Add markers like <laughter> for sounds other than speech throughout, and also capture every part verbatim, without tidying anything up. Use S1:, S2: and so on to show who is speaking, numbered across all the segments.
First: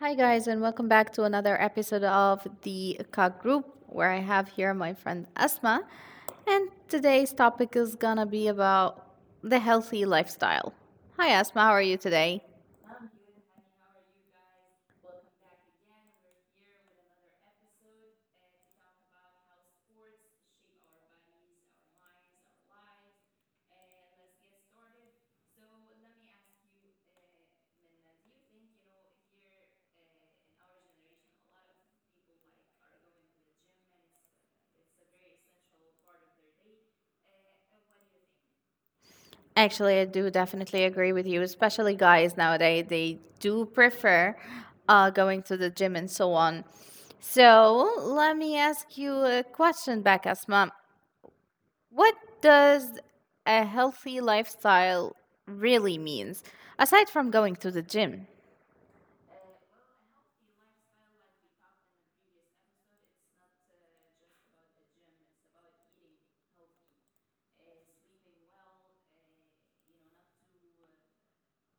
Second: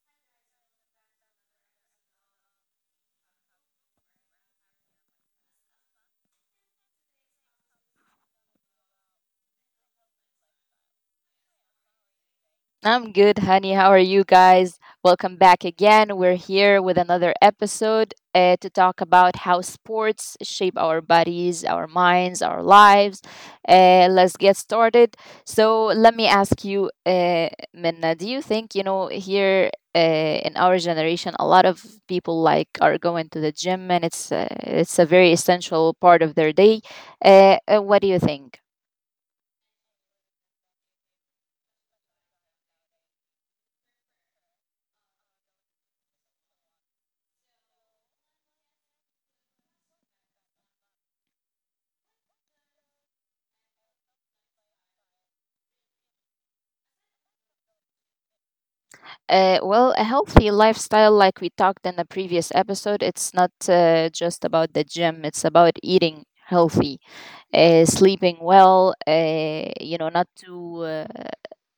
S1: Hi, guys, and welcome back to another episode of the Cock Group, where I have here my friend Asma. And today's topic is gonna be about the healthy lifestyle. Hi, Asma, how are you today?
S2: I'm good, honey. How are you guys? Welcome back again. We're here with another episode uh, to talk about how sports shape our bodies, our minds, our lives. Uh, let's get started. So, let me ask you, uh, Minna, do you think, you know, here uh, in our generation, a lot of people like are going to the gym and it's, uh, it's a very essential part of their day? Uh, uh, what do you think?
S1: Actually, I do definitely agree with you, especially guys nowadays, they do prefer uh, going to the gym and so on. So, let me ask you a question back, Asma. What does a healthy lifestyle really means aside from going to the gym?
S2: Uh, well, a healthy lifestyle, like we talked in the previous episode, it's not uh, just about the gym. It's about eating healthy, uh, sleeping well. Uh, you know, not too uh,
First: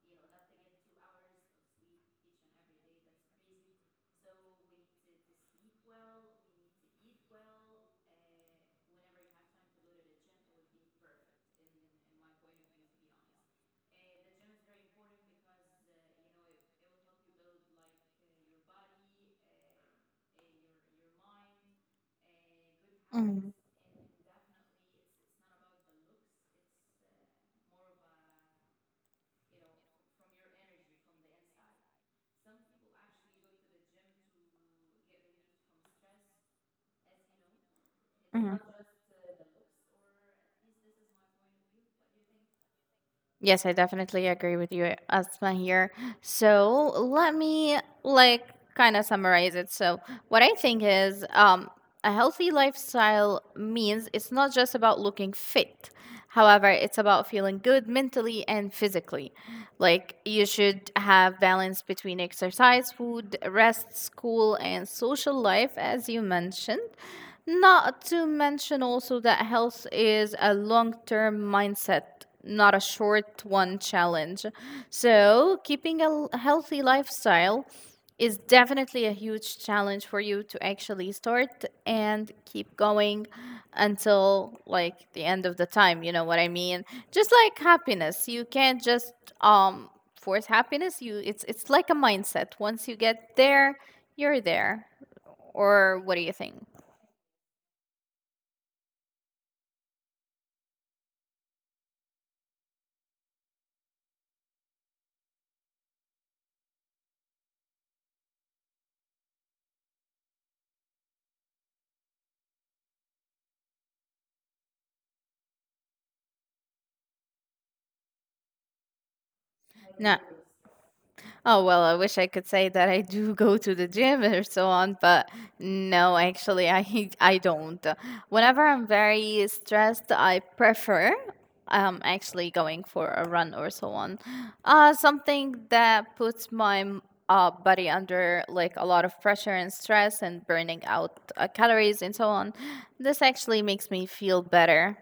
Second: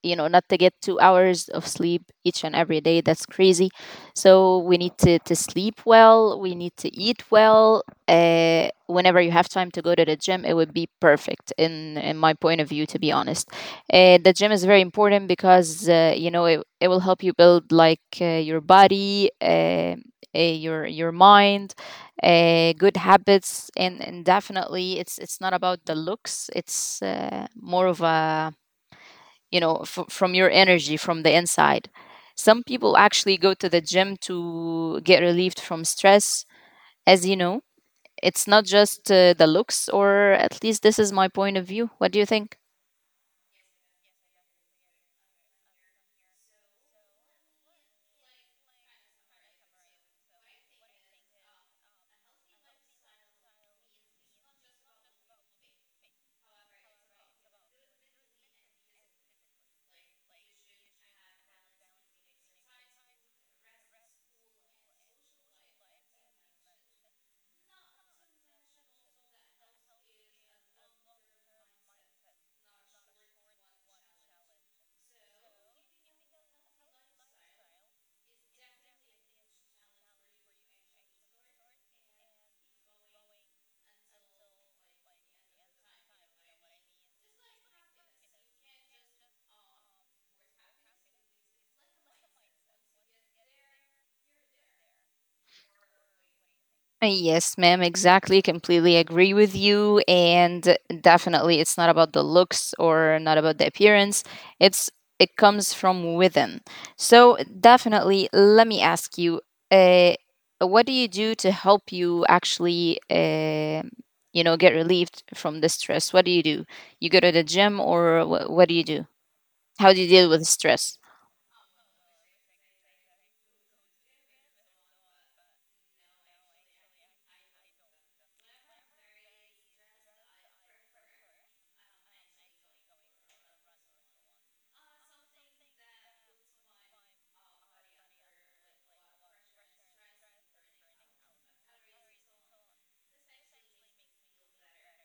S2: you know not to get two hours of sleep each and every day. That's crazy, so we need to, to sleep well. We need to eat well. Uh, whenever you have time to go to the gym, it would be perfect, in, in my point of view, to be honest. Uh, the gym is very important because uh, you know it, it will help you build like uh, your body, uh, uh, your your mind, uh, good
S1: Mhm,
S2: habits, and, and definitely it's it's not about the looks. It's uh, more of a you know f- from your energy, from the inside. Some people actually go to the gym to get relieved from stress. As you know, it's not
S1: mhm.
S2: just uh, the looks, or at least this is my point of view. What do you think?
S1: Yes, I definitely agree with you, Asma here. So let me like kind of summarize it. So what I think is um, a healthy lifestyle means it's not just about looking fit. However, it's about feeling good mentally and physically. Like you should have balance between exercise, food, rest, school, and social life, as you mentioned. Not to mention also that health is a long term mindset not a short one challenge. So, keeping a l- healthy lifestyle is definitely a huge challenge for you to actually start and keep going until like the end of the time, you know what I mean? Just like happiness, you can't just um force happiness. You it's it's like a mindset. Once you get there, you're there. Or what do you think?
S2: Uh, Yes, ma'am, exactly. Completely agree with you. And definitely, it's not about the looks or not about the appearance. It's it comes from within. So definitely, let me ask you, uh, what do you do to help you actually, uh, you know, get relieved from the stress? What do you do? You go to the gym, or wh- what do you do? How do you
S1: No.
S2: deal with stress?
S1: Oh, well, I wish I could say that I do go to the gym or so on, but no, actually, I <laughs> I don't. Whenever I'm very stressed, I prefer um actually going for a run or so on. Uh something that puts my m- uh, body under like a lot of pressure and stress and burning out uh, calories and so on. This actually makes me feel better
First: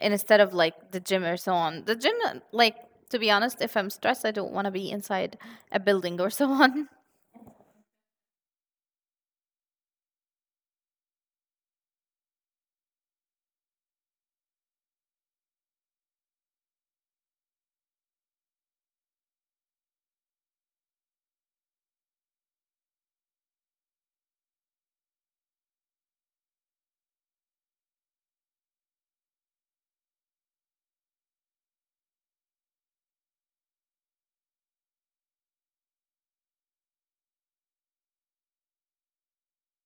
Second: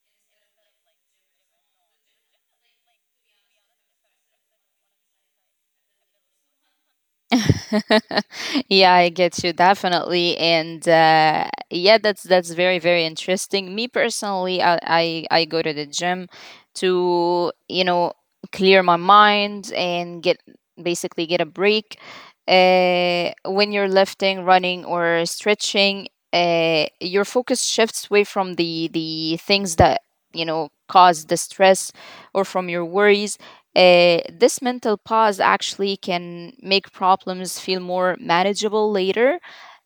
S1: instead of like the gym or so on. The gym, uh, like to be honest, if I'm stressed, I don't want to be inside a building or so on. <laughs>
S2: <laughs> Yeah, I get you definitely, and uh, yeah, that's that's very very interesting. Me personally, I, I I go to the gym to, you know, clear my mind and get, basically, get a break. Uh, when you're lifting, running, or stretching, uh, your focus shifts away from the the things that, you know, cause the stress or from your worries. Uh, this mental pause actually can make problems feel more manageable later.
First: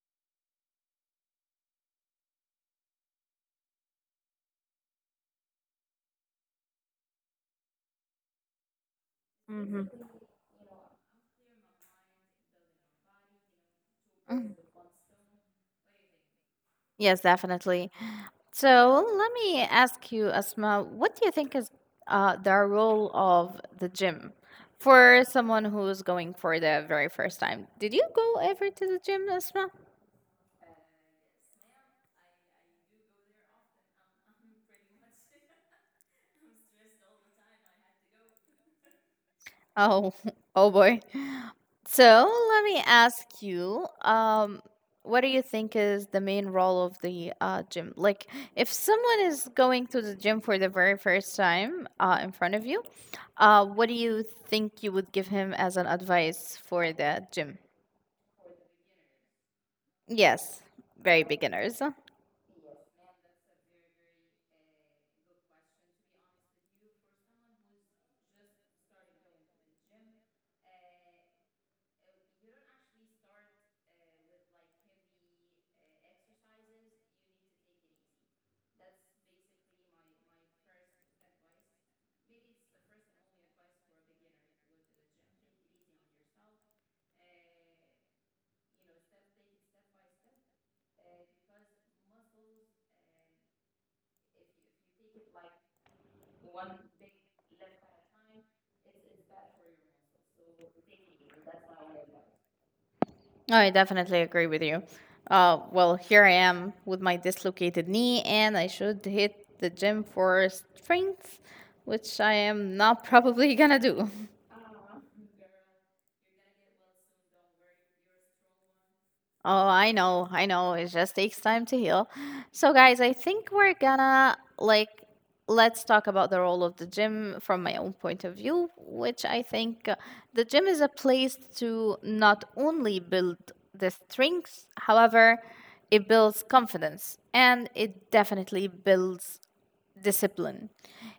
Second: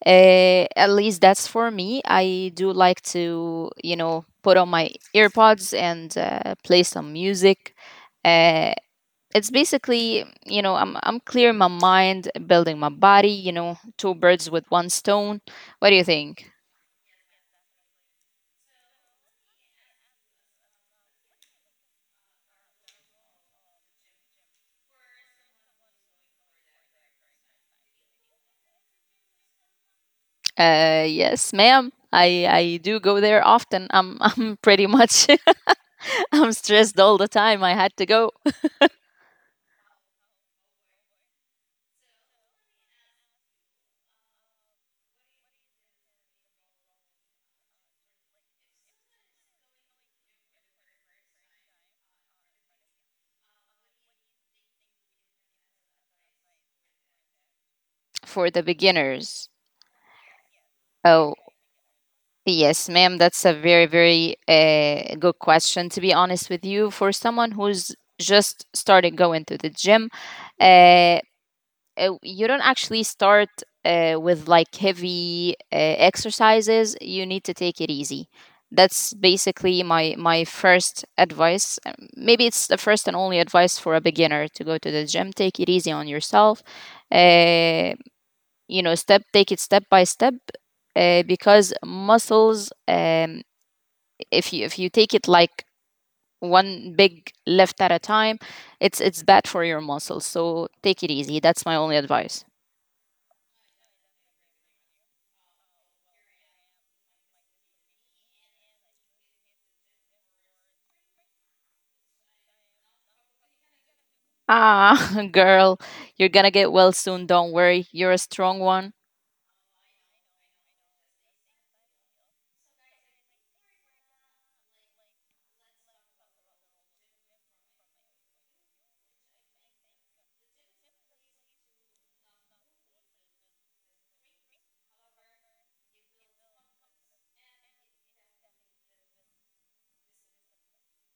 S2: Uh, at least that's for me. I do like to, you know, put on my earpods and uh, play some music. Uh, it's
S1: hmm
S2: basically, you know, I'm I'm clearing my mind, building my body. You know, two birds with one stone. What do you think?
S1: yes, definitely. So let me ask you, Asma, what do you think is uh, the role of the gym for someone who's going for the very first time? Did you go ever to the gym, Asma?
S2: Uh, yes, ma'am. I, I do go there often. I'm <laughs> I'm pretty much <laughs> I'm stressed all the time. I had to go.
S1: Oh, <laughs> oh boy. So let me ask you, um, what do you think is the main role of the uh, gym? Like, if someone is going to the gym for the very first time uh, in front of you, uh, what do you think you would give him as an advice for the gym?
S2: For the beginners?
S1: Yes, very
S2: Oh,
S1: beginners.
S2: yes, ma'am. That's a very, very uh, good question, to be honest with you. For someone who's just started going to the gym, uh, uh, you don't actually start uh, with like heavy uh, exercises. You need to take it easy. That's basically my my first advice. Um, Maybe it's the first and only advice for a beginner to go to the gym. Take it easy on yourself. Uh, you know, step take it step by step, uh, because muscles, um, if you if you take it like one big lift at a time, it's it's bad for your muscles. So take it easy. That's my only advice.
S1: I definitely agree with you. Uh, well, here I am with my dislocated knee, and I should hit the gym for strength, which I am not <laughs> probably gonna do. <laughs>
S2: Ah, <laughs> girl, you're gonna get well soon. Don't worry, you're a strong one.
S1: Oh, I know, I know. It just takes time to heal. So, guys, I think we're gonna like let's talk about the role of the gym from my own point of view, which I think uh, the gym is a place to not only build the strengths, however, it builds confidence and it definitely builds discipline.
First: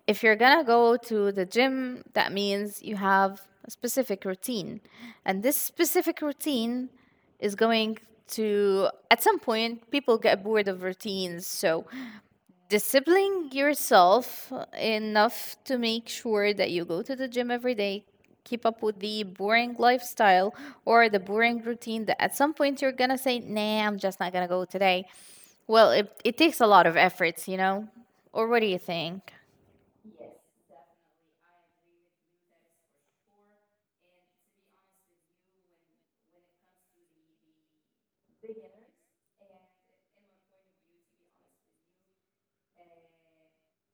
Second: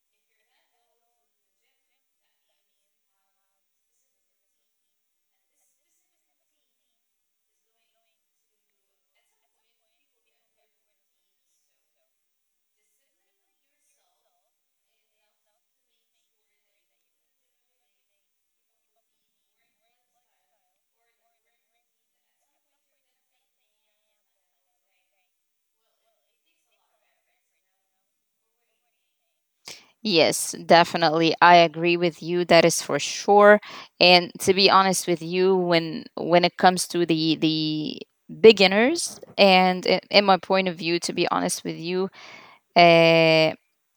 S1: If you're gonna go to the gym, that means you have a specific routine. And this specific routine is going to, at some point, people get bored of routines. So disciplining yourself enough to make sure that you go to the gym every day keep up with the boring lifestyle or the boring routine that at some point you're gonna say nah, I'm just not gonna go today. Well, it, it takes a lot of efforts, you know, or what do you think?
S2: Yes, definitely. I agree with you. That is for sure. And to be honest with you, when when it comes to the the beginners, and i- in my point of view, to be honest with you, uh,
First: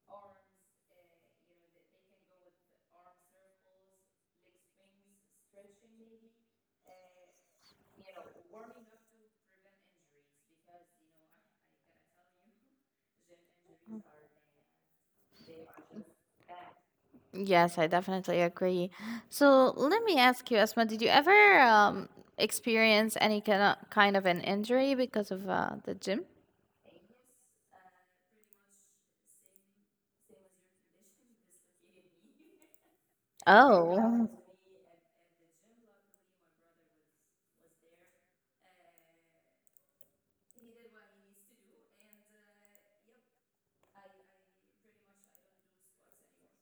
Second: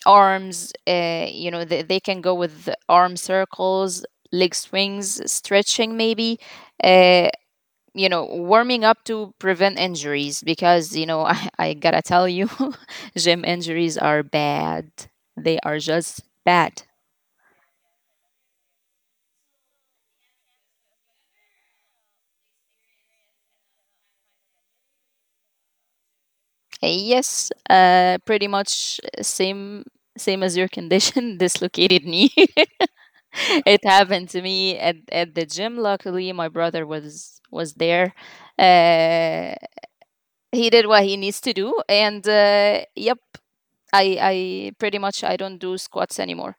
S2: arms. Uh, you know, they, they can go with arm circles, leg swings, stretching maybe. Uh, you know, warming up to prevent injuries, because you know, <laughs> I, I gotta tell you, <laughs> gym injuries are bad. They are just bad.
S1: Yes, I definitely agree. So let me ask you, Asma, did you ever um, experience any kind of, kind of an injury because of uh, the gym?
S2: Yes, uh, pretty much same same as your condition, <laughs> dislocated knee. <laughs> <laughs> It
S1: Oh.
S2: happened to me at, at the gym. Luckily, my brother was was there. Uh, he did what he needs to do, and uh, yep, i i pretty much I don't do squats anymore.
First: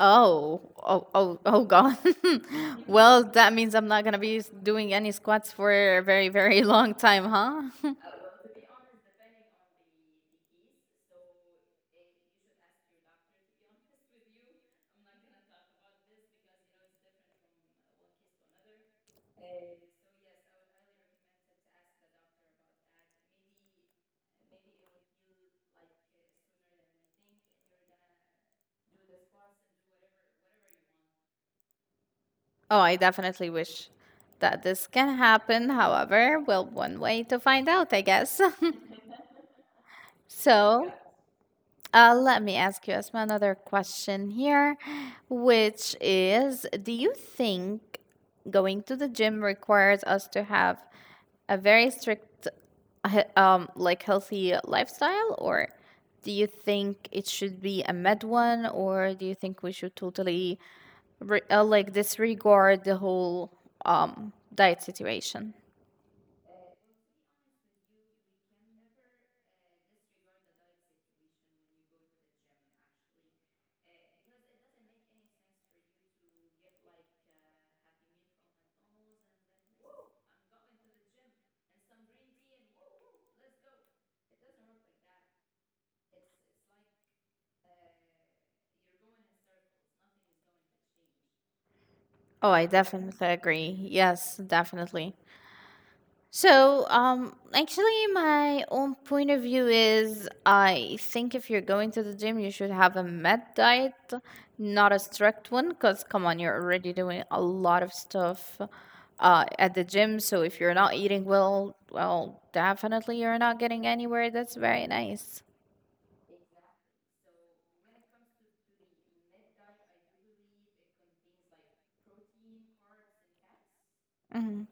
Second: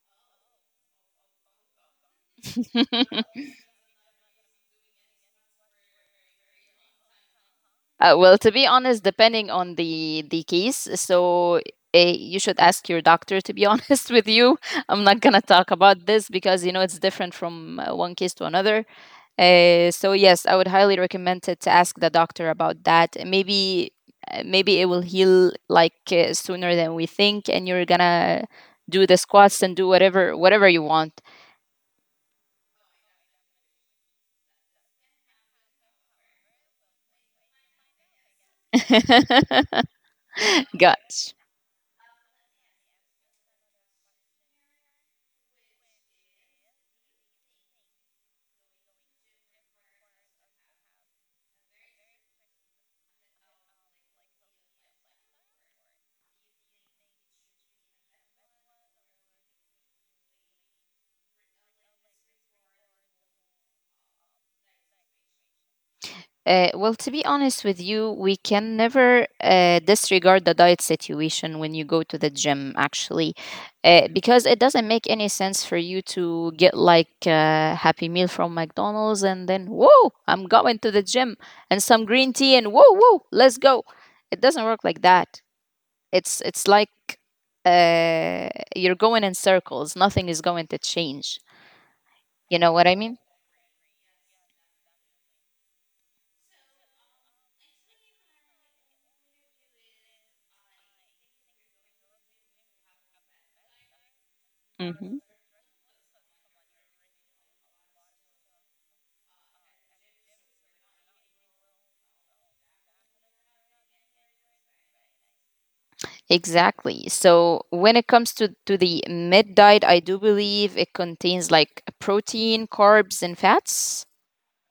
S1: Oh, oh, oh, oh, God. <laughs>
S2: <laughs> uh,
S1: Well, that means I'm not going to be s- doing any squats for a very, very <laughs> long time, huh?
S2: well, to be honest, depending on the the case. So uh, you should ask your doctor to be <laughs> honest with you. I'm not gonna talk about this because, you know, it's different from uh, one case to another. Uh, so yes, I would highly recommend it to ask the doctor about that. Maybe uh, maybe it will heal like uh, sooner than we think, and you're gonna do the squats and do whatever whatever you want.
S1: <laughs> Oh, I definitely wish that this can happen. However, well, one way to find out, I guess.
S2: <laughs>
S1: <laughs> So,
S2: Got.
S1: Uh, let me ask you as my another question here, which is, do you think going to the gym requires us to have a very strict, he- um, like healthy lifestyle, or do you think it should be a med one, or do you think we should totally re- uh, like disregard the whole um diet situation?
S2: Uh, well, to be honest with you, we can never uh, disregard the diet situation when you go to the gym, actually, uh, because it doesn't make any sense for you to get like a Happy Meal from McDonald's, and then, whoa, I'm going to the gym and some green tea, and whoa, whoa, let's go. It doesn't work like that. It's it's like, uh, you're going in circles. Nothing is going to change.
S1: Oh,
S2: You
S1: I
S2: know what I mean?
S1: definitely agree. Yes, definitely. So, um, actually, my own point of view is I think if you're going to the gym, you should have a med diet, not a
S2: Hmm.
S1: strict one, because come on, you're already doing a lot of stuff uh, at the gym. So, if you're not eating well, well, definitely you're not getting anywhere. That's very nice.
S2: Exactly. So when it comes to, to the mid diet, I do believe it contains like protein, carbs, and fats.
S1: hmm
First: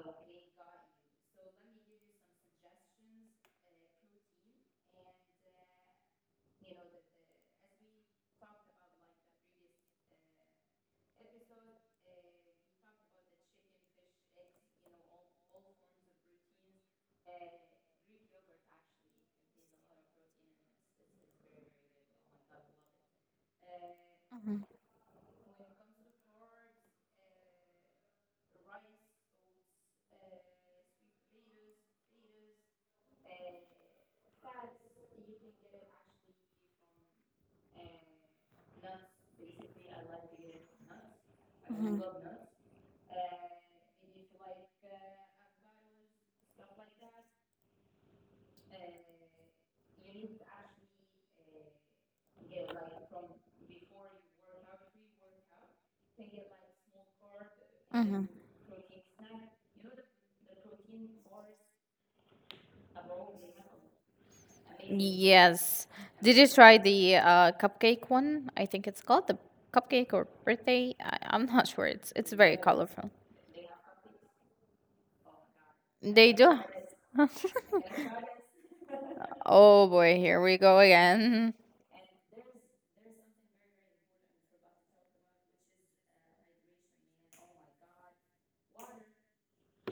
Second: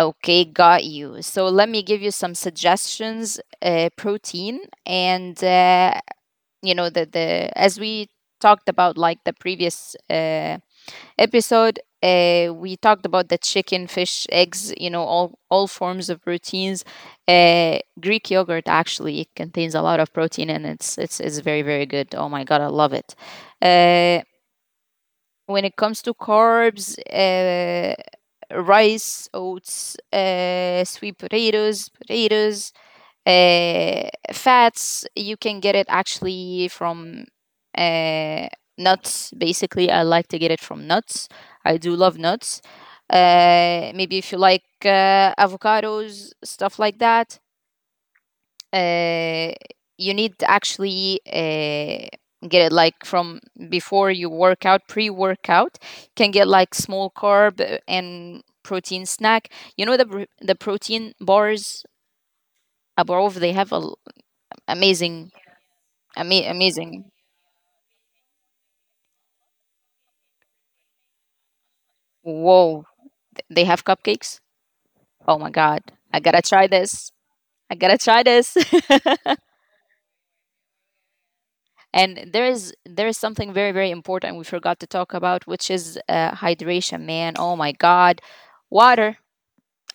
S2: Okay, got you. So let me give you some suggestions. Uh, protein, and uh, you know, the the as we talked about, like the previous uh, episode, uh, we talked about the chicken, fish, eggs, you know, all, all forms of proteins. Uh, Greek yogurt actually contains a lot of protein, and it's, it's, it's very, very good. Oh my God, I love it. Uh, when it comes to carbs, uh, rice, oats, uh, sweet potatoes, potatoes, uh, fats you can get it actually from uh, nuts. Basically, I like to get it from nuts. I do love
S1: hmm
S2: nuts. Uh, maybe if you like uh, avocados, stuff like that. Uh, you need to actually, uh, get it like from before you work out. Pre-workout, can get like small carb uh,
S1: hmm
S2: and protein snack. You know, the, pr- the protein bars above, they have a l amazing.
S1: Yes. Did
S2: Ama-
S1: you try
S2: amazing.
S1: the uh, cupcake one? I think it's called the cupcake or birthday. I, I'm not sure. It's it's very
S2: Whoa,
S1: colorful.
S2: th- they have cupcakes? Oh my god. I got
S1: They
S2: to
S1: do.
S2: try this.
S1: <laughs>
S2: I got to try this.
S1: Oh boy, here we go again.
S2: <laughs> And there is there is something very, very important we forgot to talk about, which is uh, hydration, man. Oh my god. Water.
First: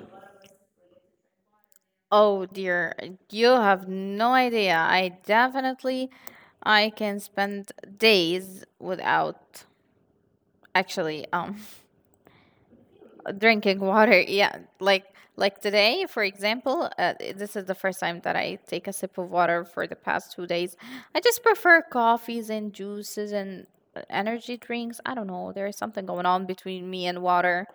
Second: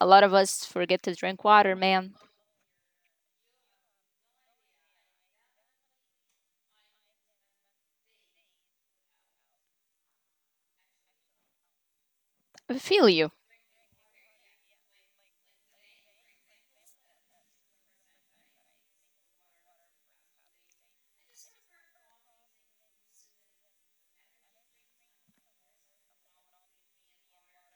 S2: A lot of us forget to drink water, man.
S1: Oh dear, you have no idea. I definitely I can spend days without actually um <laughs>
S2: I feel you.
S1: drinking water <laughs> yeah, like like today for example, uh, this is the first time that I take a sip of water for the past two days. I just prefer coffees and juices and uh, energy drinks. I don't know, there's something going on between me and water.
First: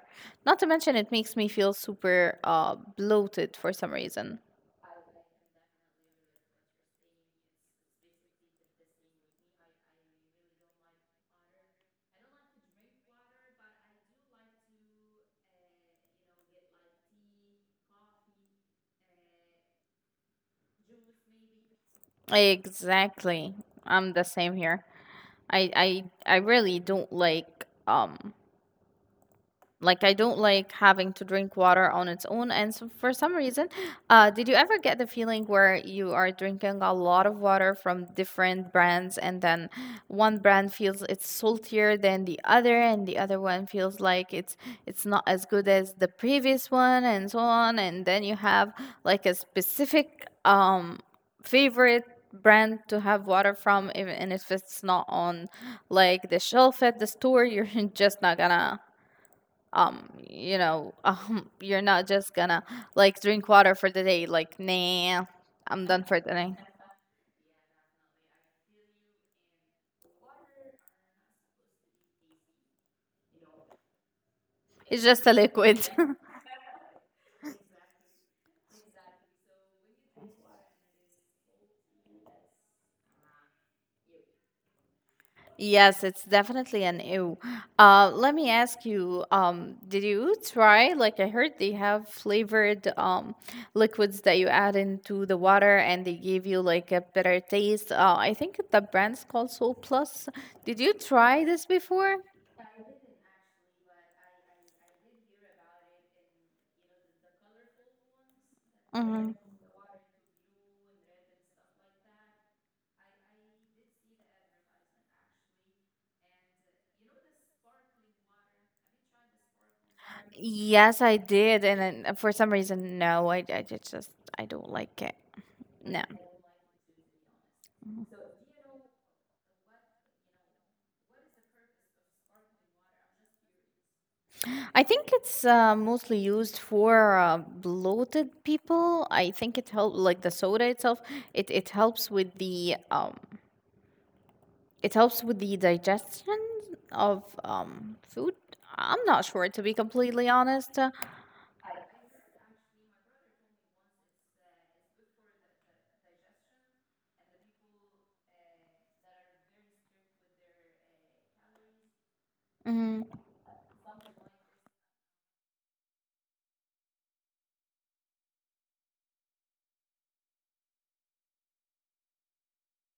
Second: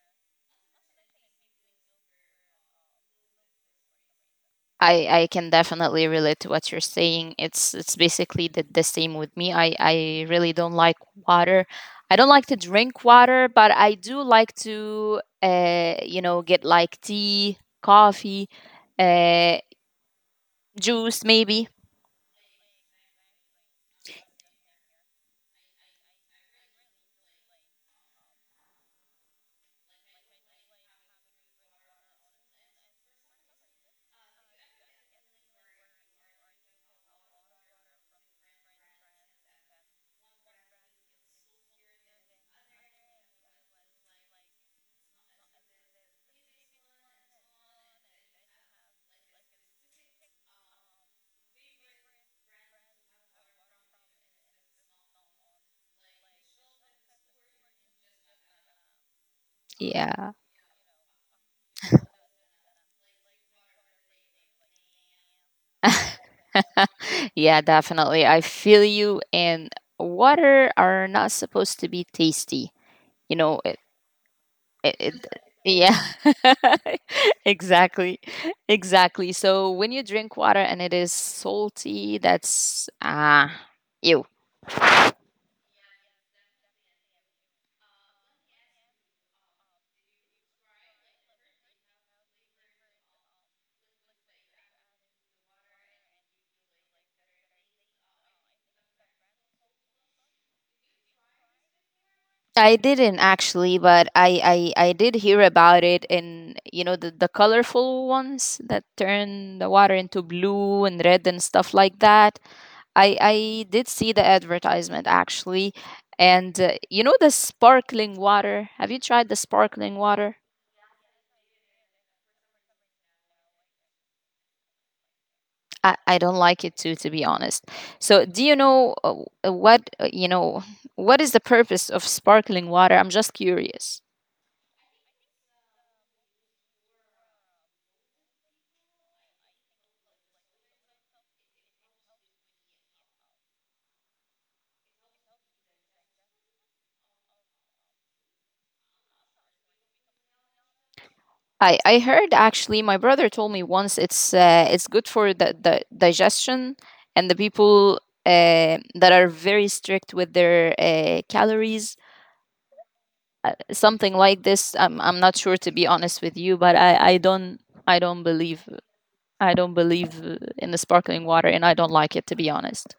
S1: Not to mention it makes me feel super uh bloated for some reason.
S2: I I can definitely relate to what you're saying. It's it's basically the, the same with me. I I really don't like water. I don't like to drink water, but I do like to, uh you know, get like tea, coffee, uh juice maybe.
S1: Exactly, I'm the same here. I i i really don't like um like I don't like having to drink water on its own. And so for some reason, uh, did you ever get the feeling where you are drinking a lot of water from different brands, and then one brand feels it's saltier than the other, and the other one feels like it's it's not as good as the previous one, and so on. And then you have like a specific um favorite brand to have water from, even and if it's not on like the shelf at the store, you're <laughs> just not gonna um
S2: Yeah.
S1: you know <laughs> um you're not just gonna like drink water for the day. Like, nah, I'm done for the day.
S2: <laughs> Yeah, definitely. I feel you. And water are not supposed to be tasty. You know, it,
S1: It's just
S2: it-
S1: a liquid.
S2: yeah.
S1: <laughs>
S2: <laughs> Exactly. Exactly. So when you drink water and it is salty, that's ah, ew.
S1: Yes, it's definitely an ew. Uh let me ask you, um did you try, like, I heard they have flavored um liquids that you add into the water and they give you like a better taste. uh I think the brand's called soul plus. Did you try this before?
S2: I didn't actually, but I, I i did hear about it, in, you know, the, the colorful ones that
S1: Mm-hmm.
S2: turn the water into blue and red and stuff like that. I i did see the advertisement actually. And uh, you know, the sparkling water. Have you tried the sparkling water?
S1: Yes, I did, and then uh, for some reason, no, I, I just just- I don't like it.
S2: I,
S1: No,
S2: I don't like it too, to be honest. So, do you know uh, uh, what uh, you know, what is the purpose of sparkling water? I'm just curious.
S1: I think it's uh, mostly used for uh, bloated people. I think it helps, like the soda itself. It it helps with the um, it helps with the digestion of um food. I'm not sure to be completely honest.
S2: I I heard, actually, my brother told me once it's uh, it's good for the, the digestion and the people uh, that are very strict with their uh, calories,
S1: Uh,
S2: uh, something like this. I'm I'm not sure, to be honest with you, but I I don't I don't believe I don't believe uh, in the sparkling water, and I don't like it, to be honest.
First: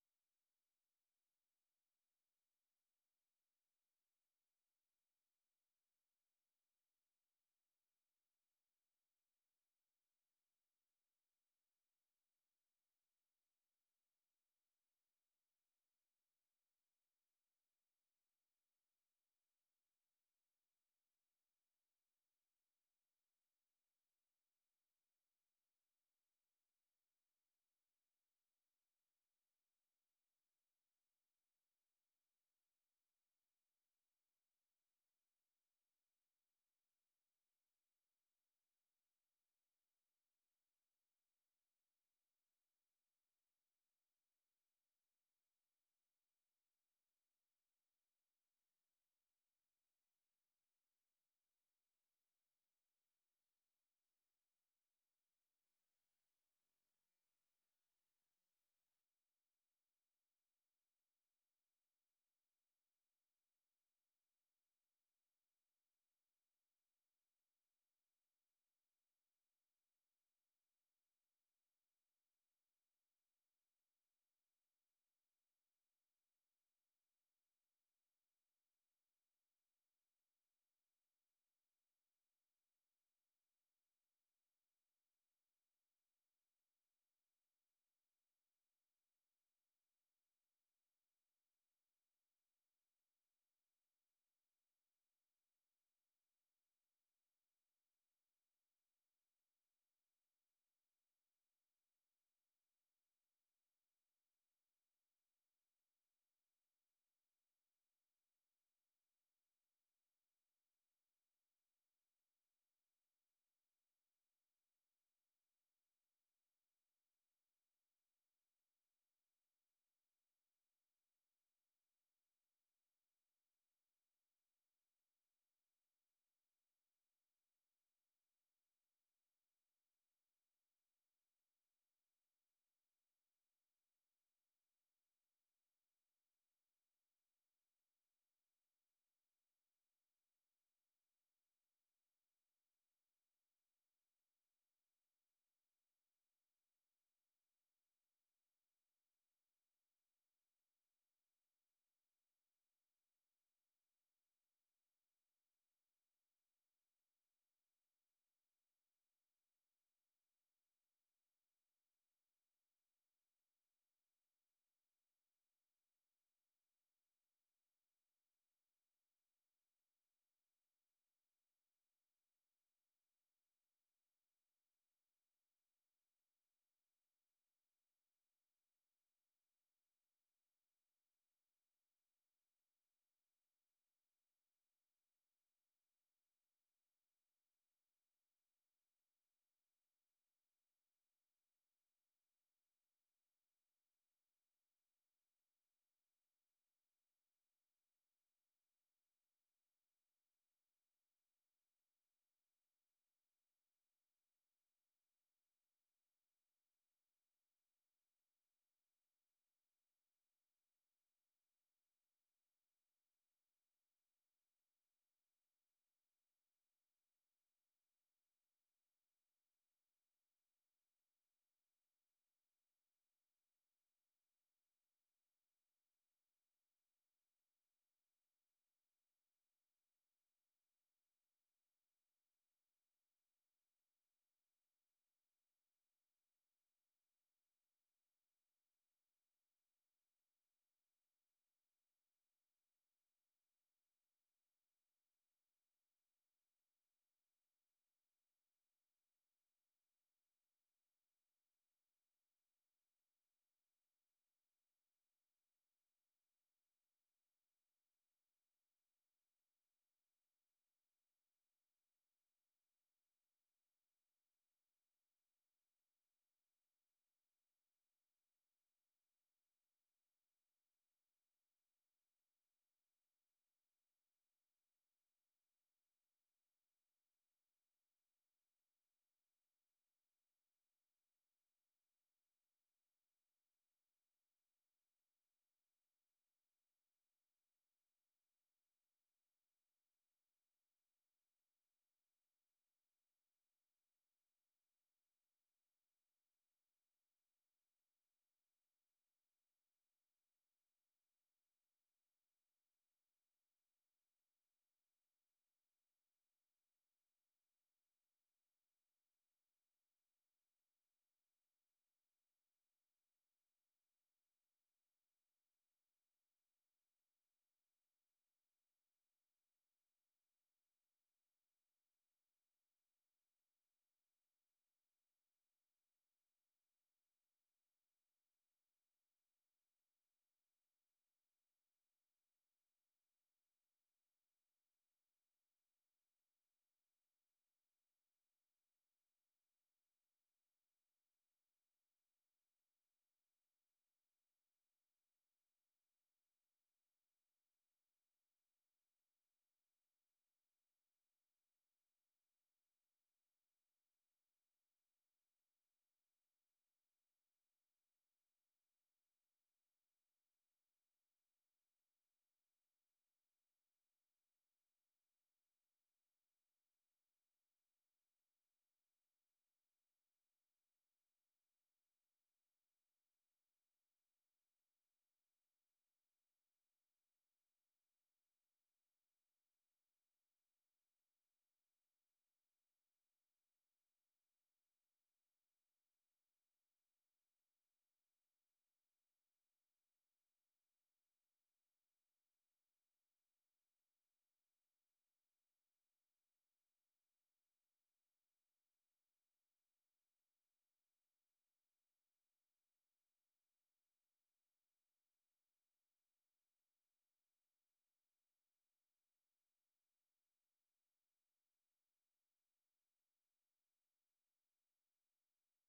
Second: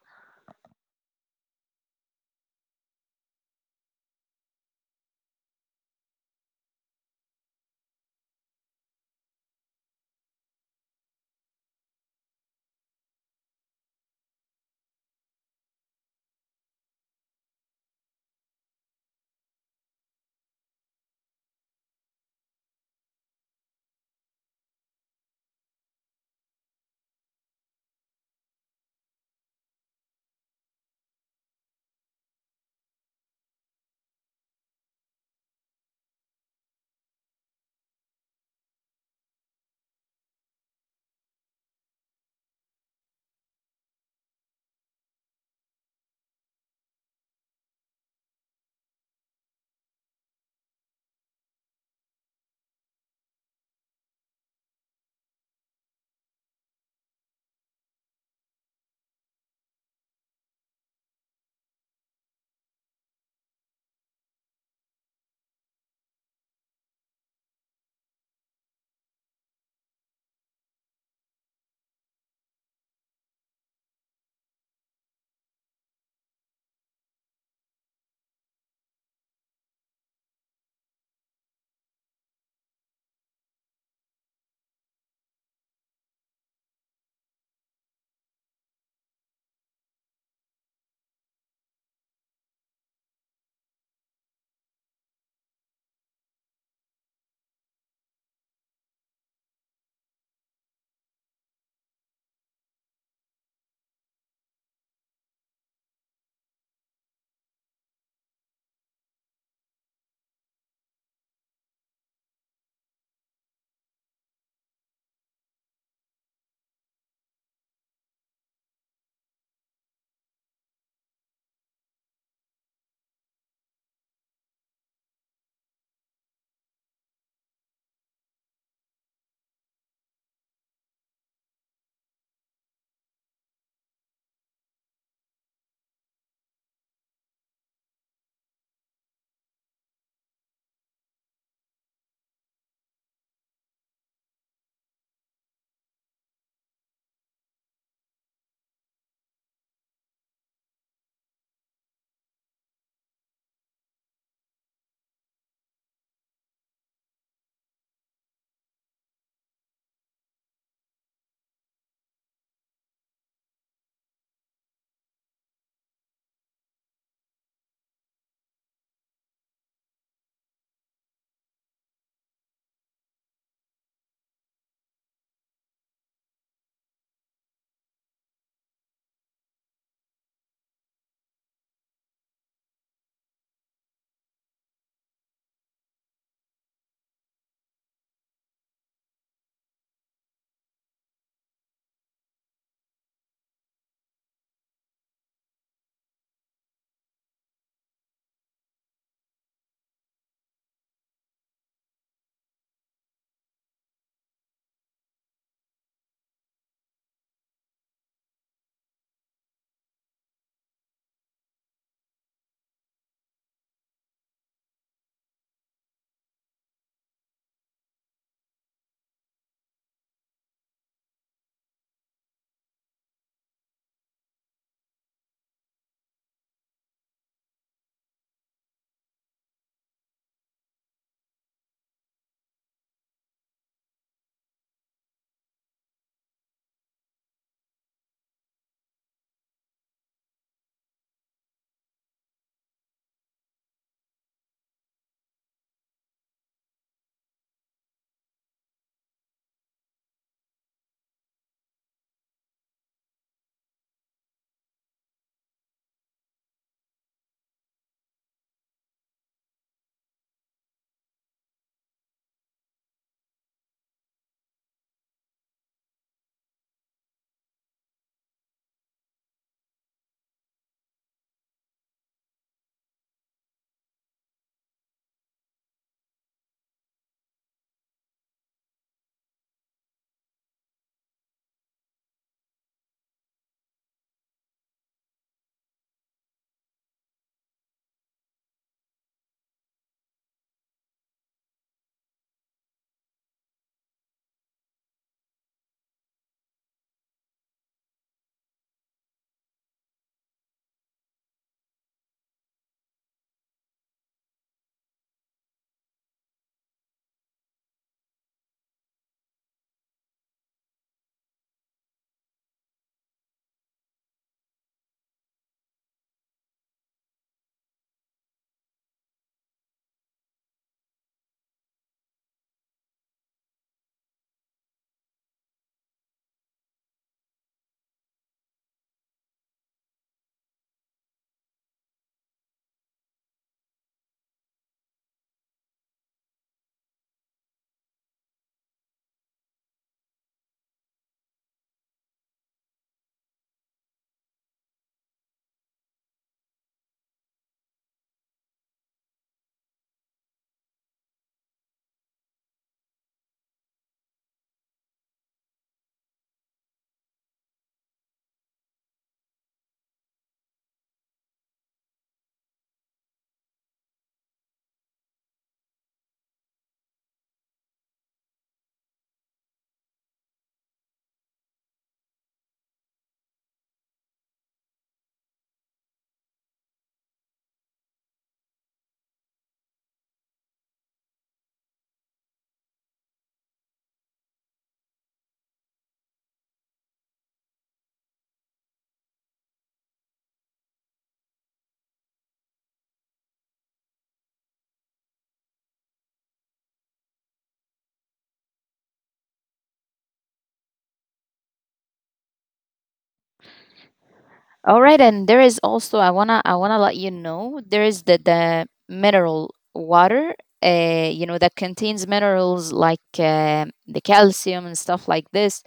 S2: All right, and there is also, I wanna I wanna let you know, there is the the mineral water, uh, you know, that contains minerals like uh, the calcium and stuff like this.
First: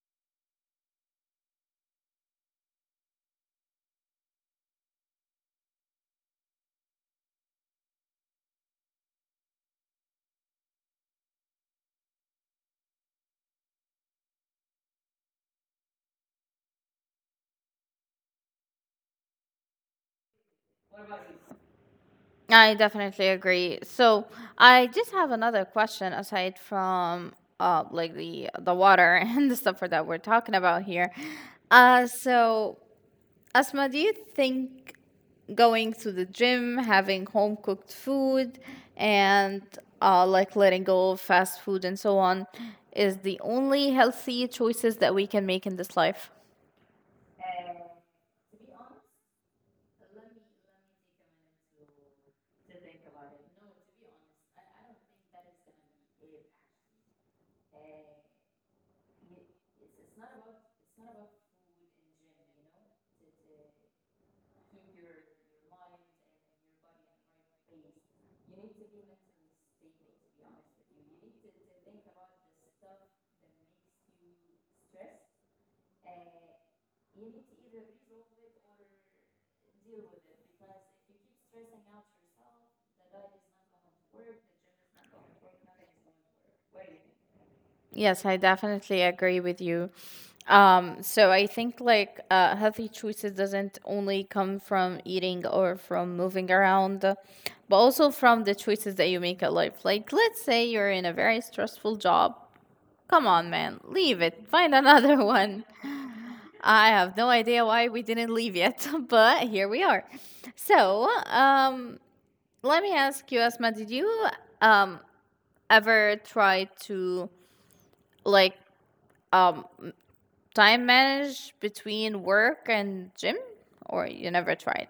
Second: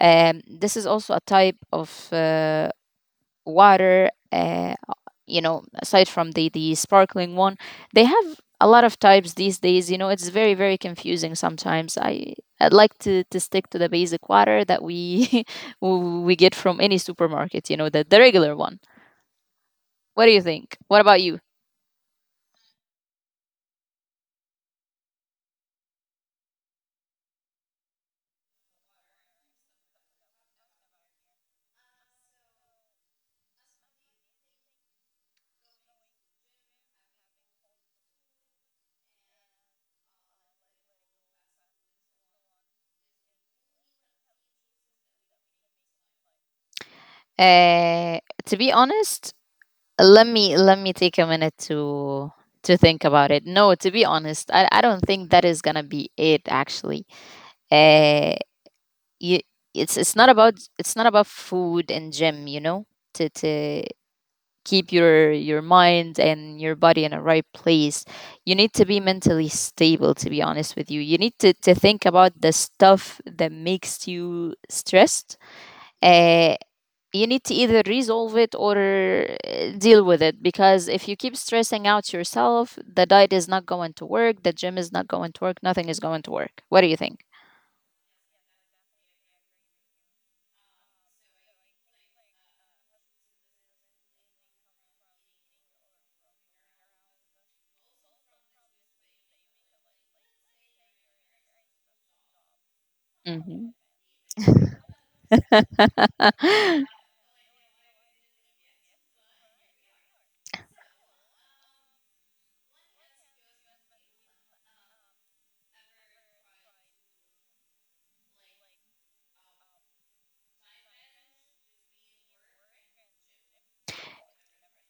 S2: Um, this is also a type of uh, water. Uh, you know, aside from the the sparkling one, they have a lot of types these days. You know, it's very, very confusing sometimes. I I'd like to to stick to the basic water that we <laughs> we get from any supermarket. You know, the the regular one. What do you think? What about you?
S1: I definitely agree. So I just have another question aside from uh like the the water <laughs> and the stuff that we're talking about here. Uh so Asma, do you think going to the gym, having home cooked food, and uh like letting go of fast food and so on is the only healthy choices that we can make in this life?
S2: Uh, to be honest, let me let me take a minute to to think about it. No, to be honest, I, I don't think that is gonna be it actually. Uh, you, it's it's not about it's not about food and gym, you know, to to keep your your mind and your body in a right place. You need to be mentally stable, to be honest with you. You need to, to think about the stuff that makes you stressed. Uh. You need to either resolve it or uh, deal with it, because if you keep stressing out yourself, the diet is not going to work, the gym is not going to work, nothing is going to work. What do you think?
S1: Yes, I definitely agree with you. Um, so I think like uh, healthy choices doesn't only come from eating or from moving around, but also from the choices that you make at life. Like, let's say you're in a very stressful job. Come on,
S2: Hmm.
S1: man, leave it. Find another <laughs> one.
S2: <laughs> uh,
S1: I have no idea why we didn't leave yet, <laughs> but here we are. So, um, let me ask you, Asma, did you um ever try to like um time manage between work and gym? Or you never tried?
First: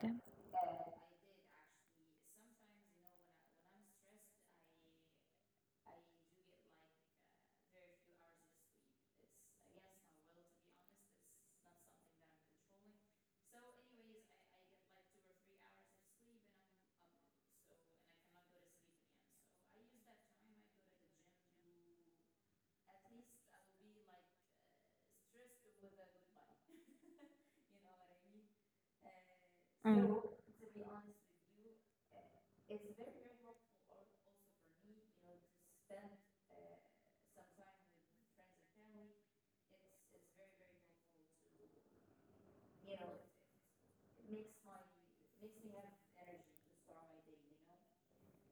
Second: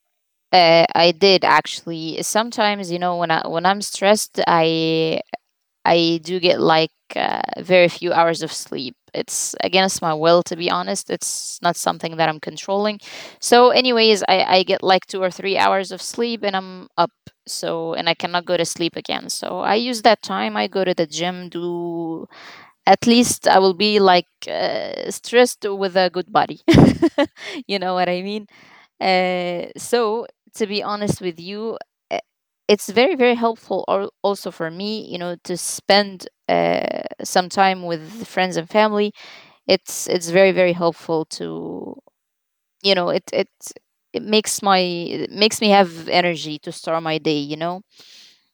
S2: I did actually. Sometimes you know, when i when i'm stressed, i I do get like uh, very few hours of sleep. It's against my will, to be honest. It's not something that I'm controlling. So anyways, I, I get like two or three hours of sleep and I'm up. So, and I cannot go to sleep again. So I use that time. I go to the gym, do, at least I will be like uh, stressed with a good body. <laughs> You know what I mean? Uh,
S1: Mm.
S2: so to be honest with you, uh, it's very very helpful, al- also for me, you know, to spend uh, some time with friends and family. It's it's very very helpful to, you know, it it it makes my it makes me have energy to start my day. You know.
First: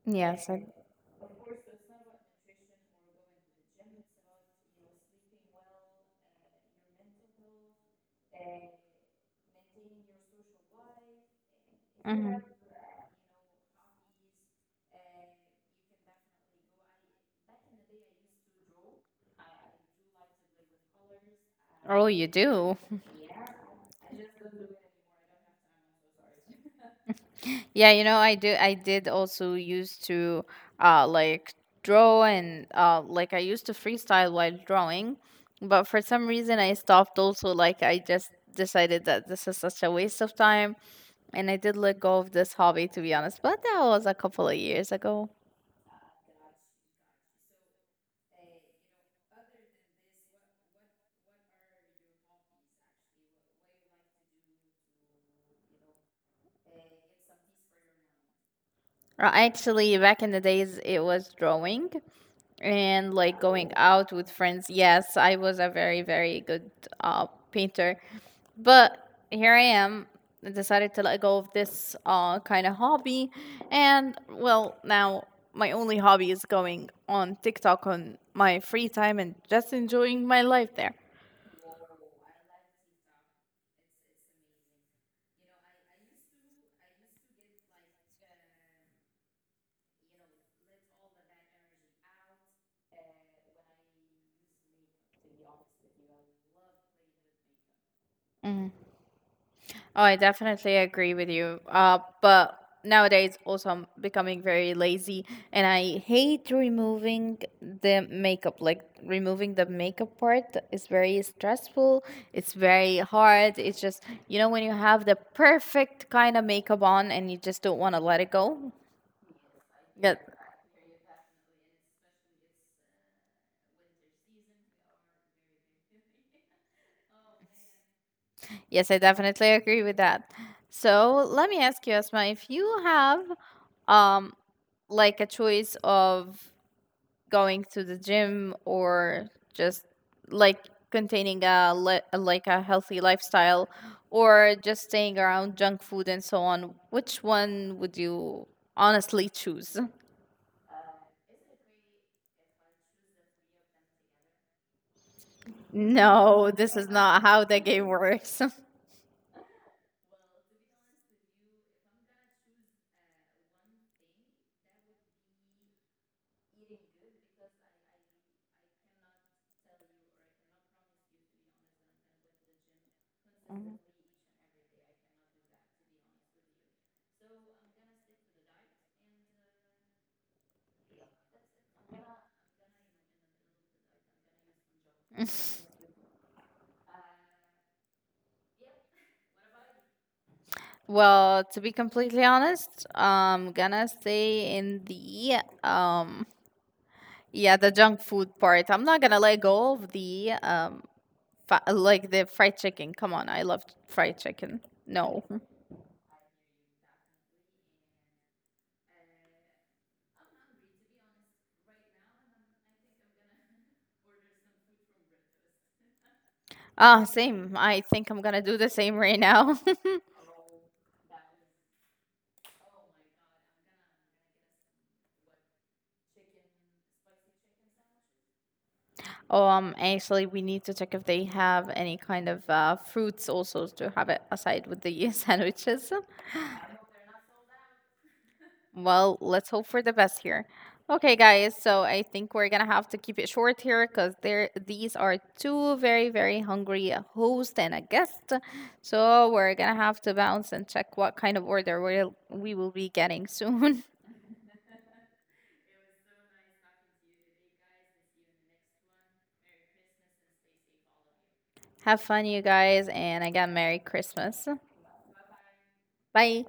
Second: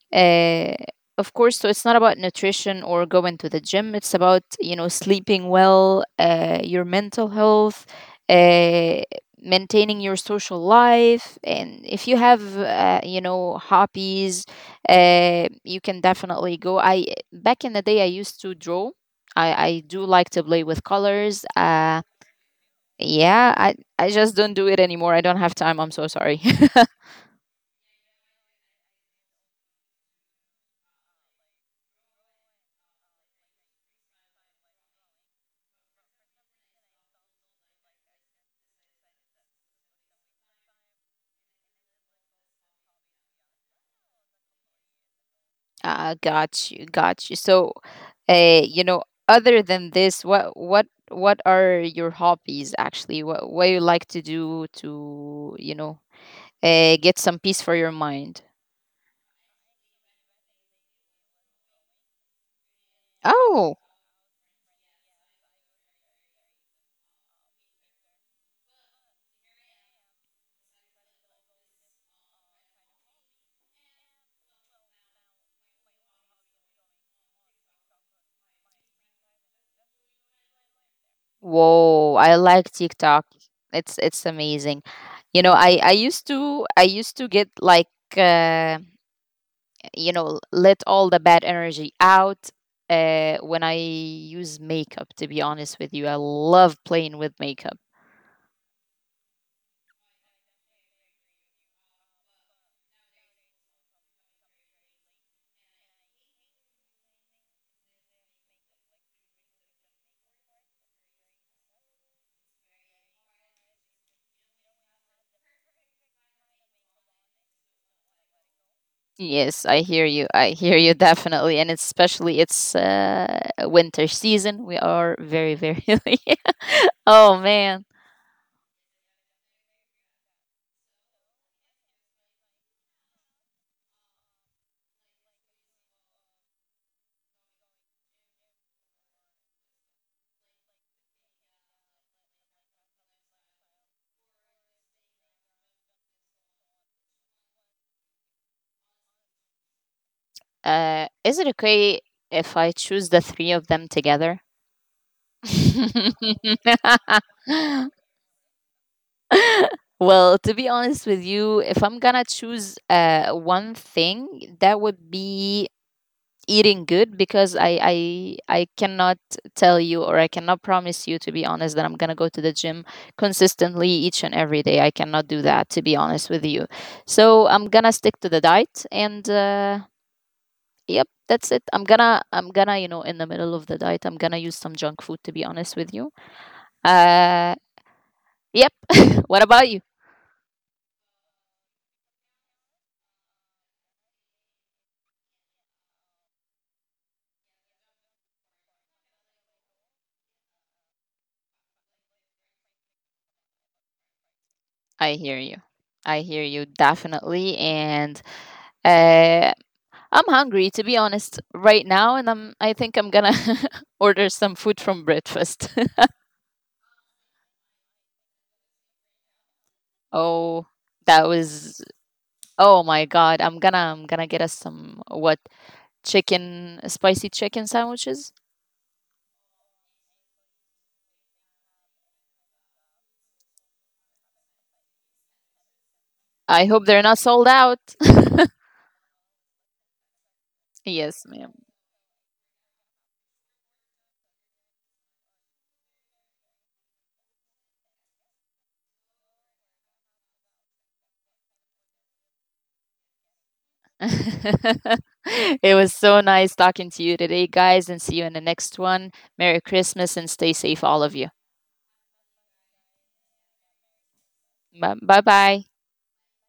S1: Yes. I,
S2: Uh, of course, so it's not about nutrition or going to the gym. It's about, you know, sleeping well, uh, your mental health, uh, maintaining your social life, and if you
S1: mhm.
S2: have uh, you know, hobbies, uh, you can definitely go. I Back in the day I used to draw. I I do like to play with colors. Uh,
S1: Oh, you do? <laughs>
S2: yeah, I I just don't do it anymore. I don't have time. I'm so sorry. <laughs>
S1: Yeah, you know, I do. I did also used to uh like draw and uh like I used to freestyle while drawing, but for some reason I stopped also. Like, I just decided that this is such a waste of time, and I did let go of this hobby, to be honest, but that was a couple of years ago.
S2: Uh, got you, got you. So uh, you know, other than this, what what what are your hobbies actually? What what you like to do to, you know, uh, get some peace for your mind?
S1: Uh, Actually, back in the days it was drawing and like going
S2: Oh,
S1: out with friends. Yes, I was a very, very good uh, painter. But here I am. I decided to let go of this uh, kind of hobby. And well, now my only hobby is going on TikTok on my free time and just enjoying my life there.
S2: whoa! I like TikTok. It's it's amazing. You know, I I used to I used to get like uh, you know, let all the bad energy out uh, when I use makeup. To be honest with you, I love playing with makeup.
S1: Oh, I definitely agree with you. Uh, but nowadays also I'm becoming very lazy and I hate removing the makeup. Like removing the makeup part is very stressful. It's very hard. It's just, you know, when you have the perfect kind of makeup on and you just don't want to let it go.
S2: Yes, I hear
S1: Yeah.
S2: you. I hear you, <laughs> definitely, and especially it's uh, winter season. We are very, very <laughs> late. Oh man.
S1: Yes, I definitely agree with that. So let me ask you, Asma, if you have um like a choice of going to the gym or just like containing a, le- a- like a healthy lifestyle or just staying around junk food and so on, which one would you honestly choose?
S2: Uh, is it okay if I choose the three of them together?
S1: <laughs>
S2: <laughs>
S1: No, this is not how the game works.
S2: Well, to be honest with you, if I'm gonna choose uh, one thing, that would be eating good, because I, I I cannot tell you, or I cannot promise you to be honest, that I'm gonna go to the gym consistently
S1: <laughs>
S2: each and every day. I cannot do that, to be honest with you. So I'm gonna stick to the diet and uh, yep, that's it. I'm gonna I'm gonna, you know, in the middle of the diet I'm gonna use some junk food, to be honest with you. Uh, yep. <laughs> What about you?
S1: Well, to be completely honest, I'm gonna stay in the um yeah the junk food part. I'm not gonna let go of the um fa- like the fried chicken. Come on, I love fried chicken.
S2: I
S1: No.
S2: hear you. I hear you definitely. And Uh, I'm hungry, to be honest, right now, and I'm I think I'm going to <laughs> order some food from breakfast.
S1: Ah, same. I think I'm gonna do the same right now. <laughs>
S2: <laughs> Oh, that was, oh my god. I'm going to I'm going to get us some, what, chicken spicy chicken sandwiches.
S1: Oh, um, actually, we need to check if they have any kind of uh, fruits also to have it aside with the <laughs> sandwiches.
S2: I hope they're not sold out.
S1: Well, let's hope for the best here.
S2: <laughs>
S1: Okay,
S2: Yes, ma'am.
S1: guys. So I think we're gonna have to keep it short here because there these are two very very hungry a host and a guest. So we're gonna have to bounce and check what kind of order we'll we will be getting soon.
S2: <laughs> It was so nice talking to you today, guys, and see you in the next one. Merry Christmas and stay safe, all of you.
S1: <laughs> Have fun, you guys, and again, Merry Christmas.
S2: Bye bye.
S1: Bye.